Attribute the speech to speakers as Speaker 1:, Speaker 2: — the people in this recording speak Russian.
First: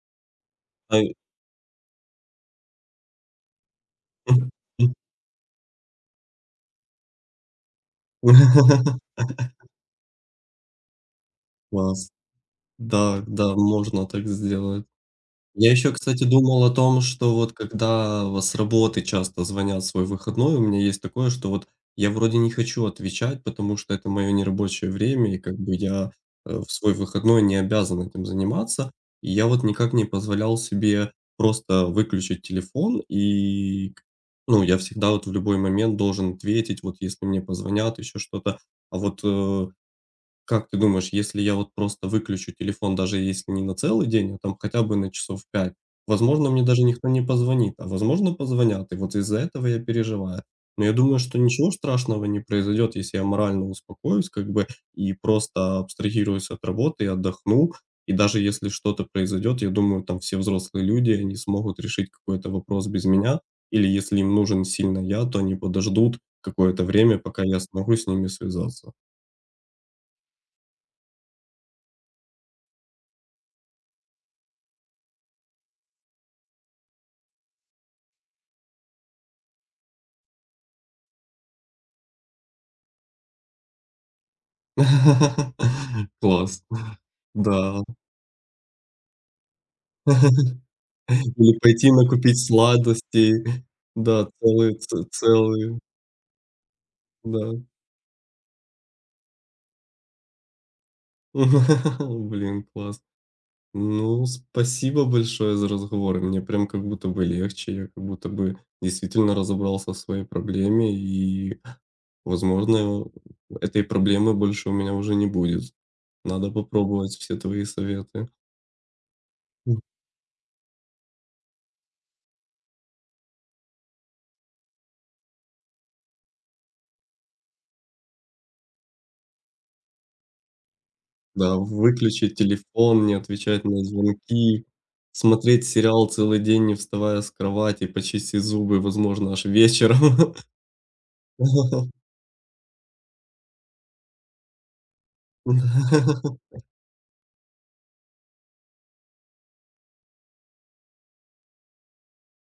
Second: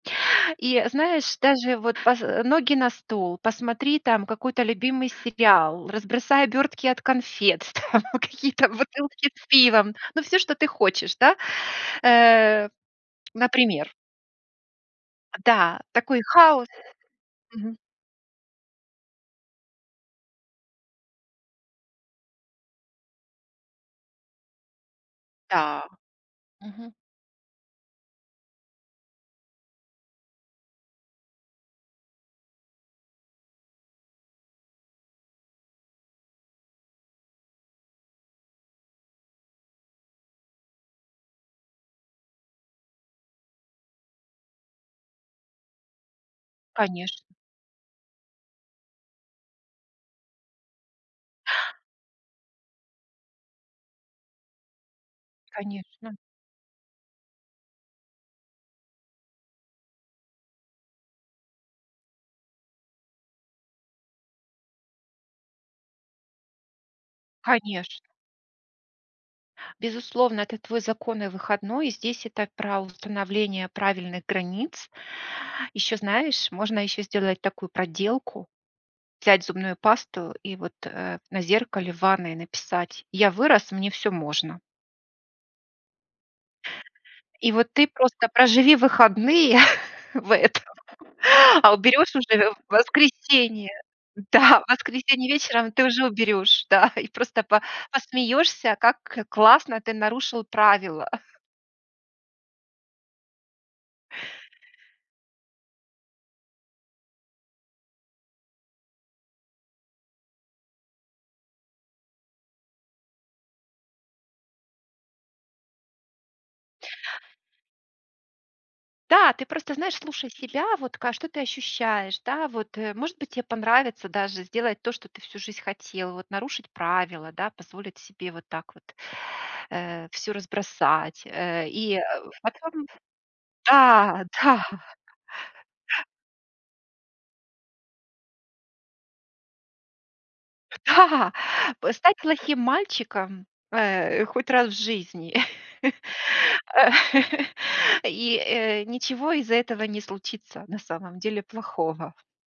Speaker 1: И, э,
Speaker 2: Да и
Speaker 1: знаешь, даже вот поз э, ноги на стол, посмотри там какой-то любимый сериал, разбросай обертки от конфет, там какие-то бутылки с пивом, ну всё, что ты хочешь да,
Speaker 2: Класс.
Speaker 1: э,
Speaker 2: Да, да,
Speaker 1: например.
Speaker 2: можно так сделать.
Speaker 1: А
Speaker 2: Я
Speaker 1: да,
Speaker 2: ещё,
Speaker 1: такой
Speaker 2: кстати, думал
Speaker 1: хаос
Speaker 2: о том, что вот
Speaker 1: Мгм.
Speaker 2: когда вот с работы часто звонят в свой выходной. У меня есть такое, что вот я вроде не хочу отвечать, потому что это мое нерабочее время и как бы
Speaker 1: Да.
Speaker 2: я э в
Speaker 1: Мгм.
Speaker 2: свой выходной не обязан этим заниматься. И я вот никак не позволял себе просто выключить телефон, и к ну, я всегда вот в любой момент должен ответить, вот если мне позвонят, ещё что-то. А вот, э, как ты думаешь, если я вот просто выключу телефон, даже если не на целый день, а там хотя бы на часов 5, возможно мне даже никто не
Speaker 1: Конечно.
Speaker 2: позвонит, а возможно позвонят. И вот из-за этого я переживаю. Но я думаю, что ничего страшного не произойдет, если я морально упокоюсь как бы и просто
Speaker 1: Конечно.
Speaker 2: абстрагируюсь от работы и отдохну. И даже если что-то произойдет, я думаю, там все взрослые люди и они смогут решить какой-то вопрос без меня, или если им нужен сильно я, то они подождут какое-то время, пока я смогу с
Speaker 1: Конечно.
Speaker 2: ними связаться.
Speaker 1: Безусловно, это твой законный выходной. И здесь это про установление правильных границ. Ещё знаешь, можно ещё сделать такую проделку: взять зубную пасту и вот, э, на зеркале в ванной написать: "Я вырос, мне всё можно".
Speaker 2: Класс.
Speaker 1: И вот
Speaker 2: Да.
Speaker 1: ты просто проживи выходные в этом,
Speaker 2: И
Speaker 1: а
Speaker 2: пойти
Speaker 1: уберёшь
Speaker 2: накупить
Speaker 1: уже в в
Speaker 2: сладостей.
Speaker 1: воскресенье.
Speaker 2: Да,
Speaker 1: Да, в
Speaker 2: целые ц
Speaker 1: воскресенье вечером
Speaker 2: целые
Speaker 1: ты уже уберёшь. Да, и просто па
Speaker 2: Да.
Speaker 1: посмеёшься, как классно ты нарушил правила.
Speaker 2: О, блин, класс! Ну, спасибо большое за разговор, мне прям как будто бы легче, я как будто бы действительно разобрался в своей проблеме и, возможно, э, этой проблемы больше у меня уже не будет. Надо попробовать все твои советы.
Speaker 1: Да, ты просто
Speaker 2: М.
Speaker 1: знаешь, слушай себя, вот ка что ты ощущаешь, да, вот, э. Может быть, те понравится даже сделать то, что ты всю жизнь хотел, вот нарушить правила, да, позволить себе вот так вот, э, всё разбросать.
Speaker 2: Да,
Speaker 1: Э, и, э, ф
Speaker 2: выключить
Speaker 1: потом
Speaker 2: телефон, не отвечать на
Speaker 1: Да, да.
Speaker 2: звонки, смотреть сериал целый день, не вставая с кровати, почистить зубы, возможно аж вечером.
Speaker 1: Да! П стать плохим мальчиком, э, хоть раз в жизни э, и, э, ничего из-за этого не случится, на самом деле, плохого.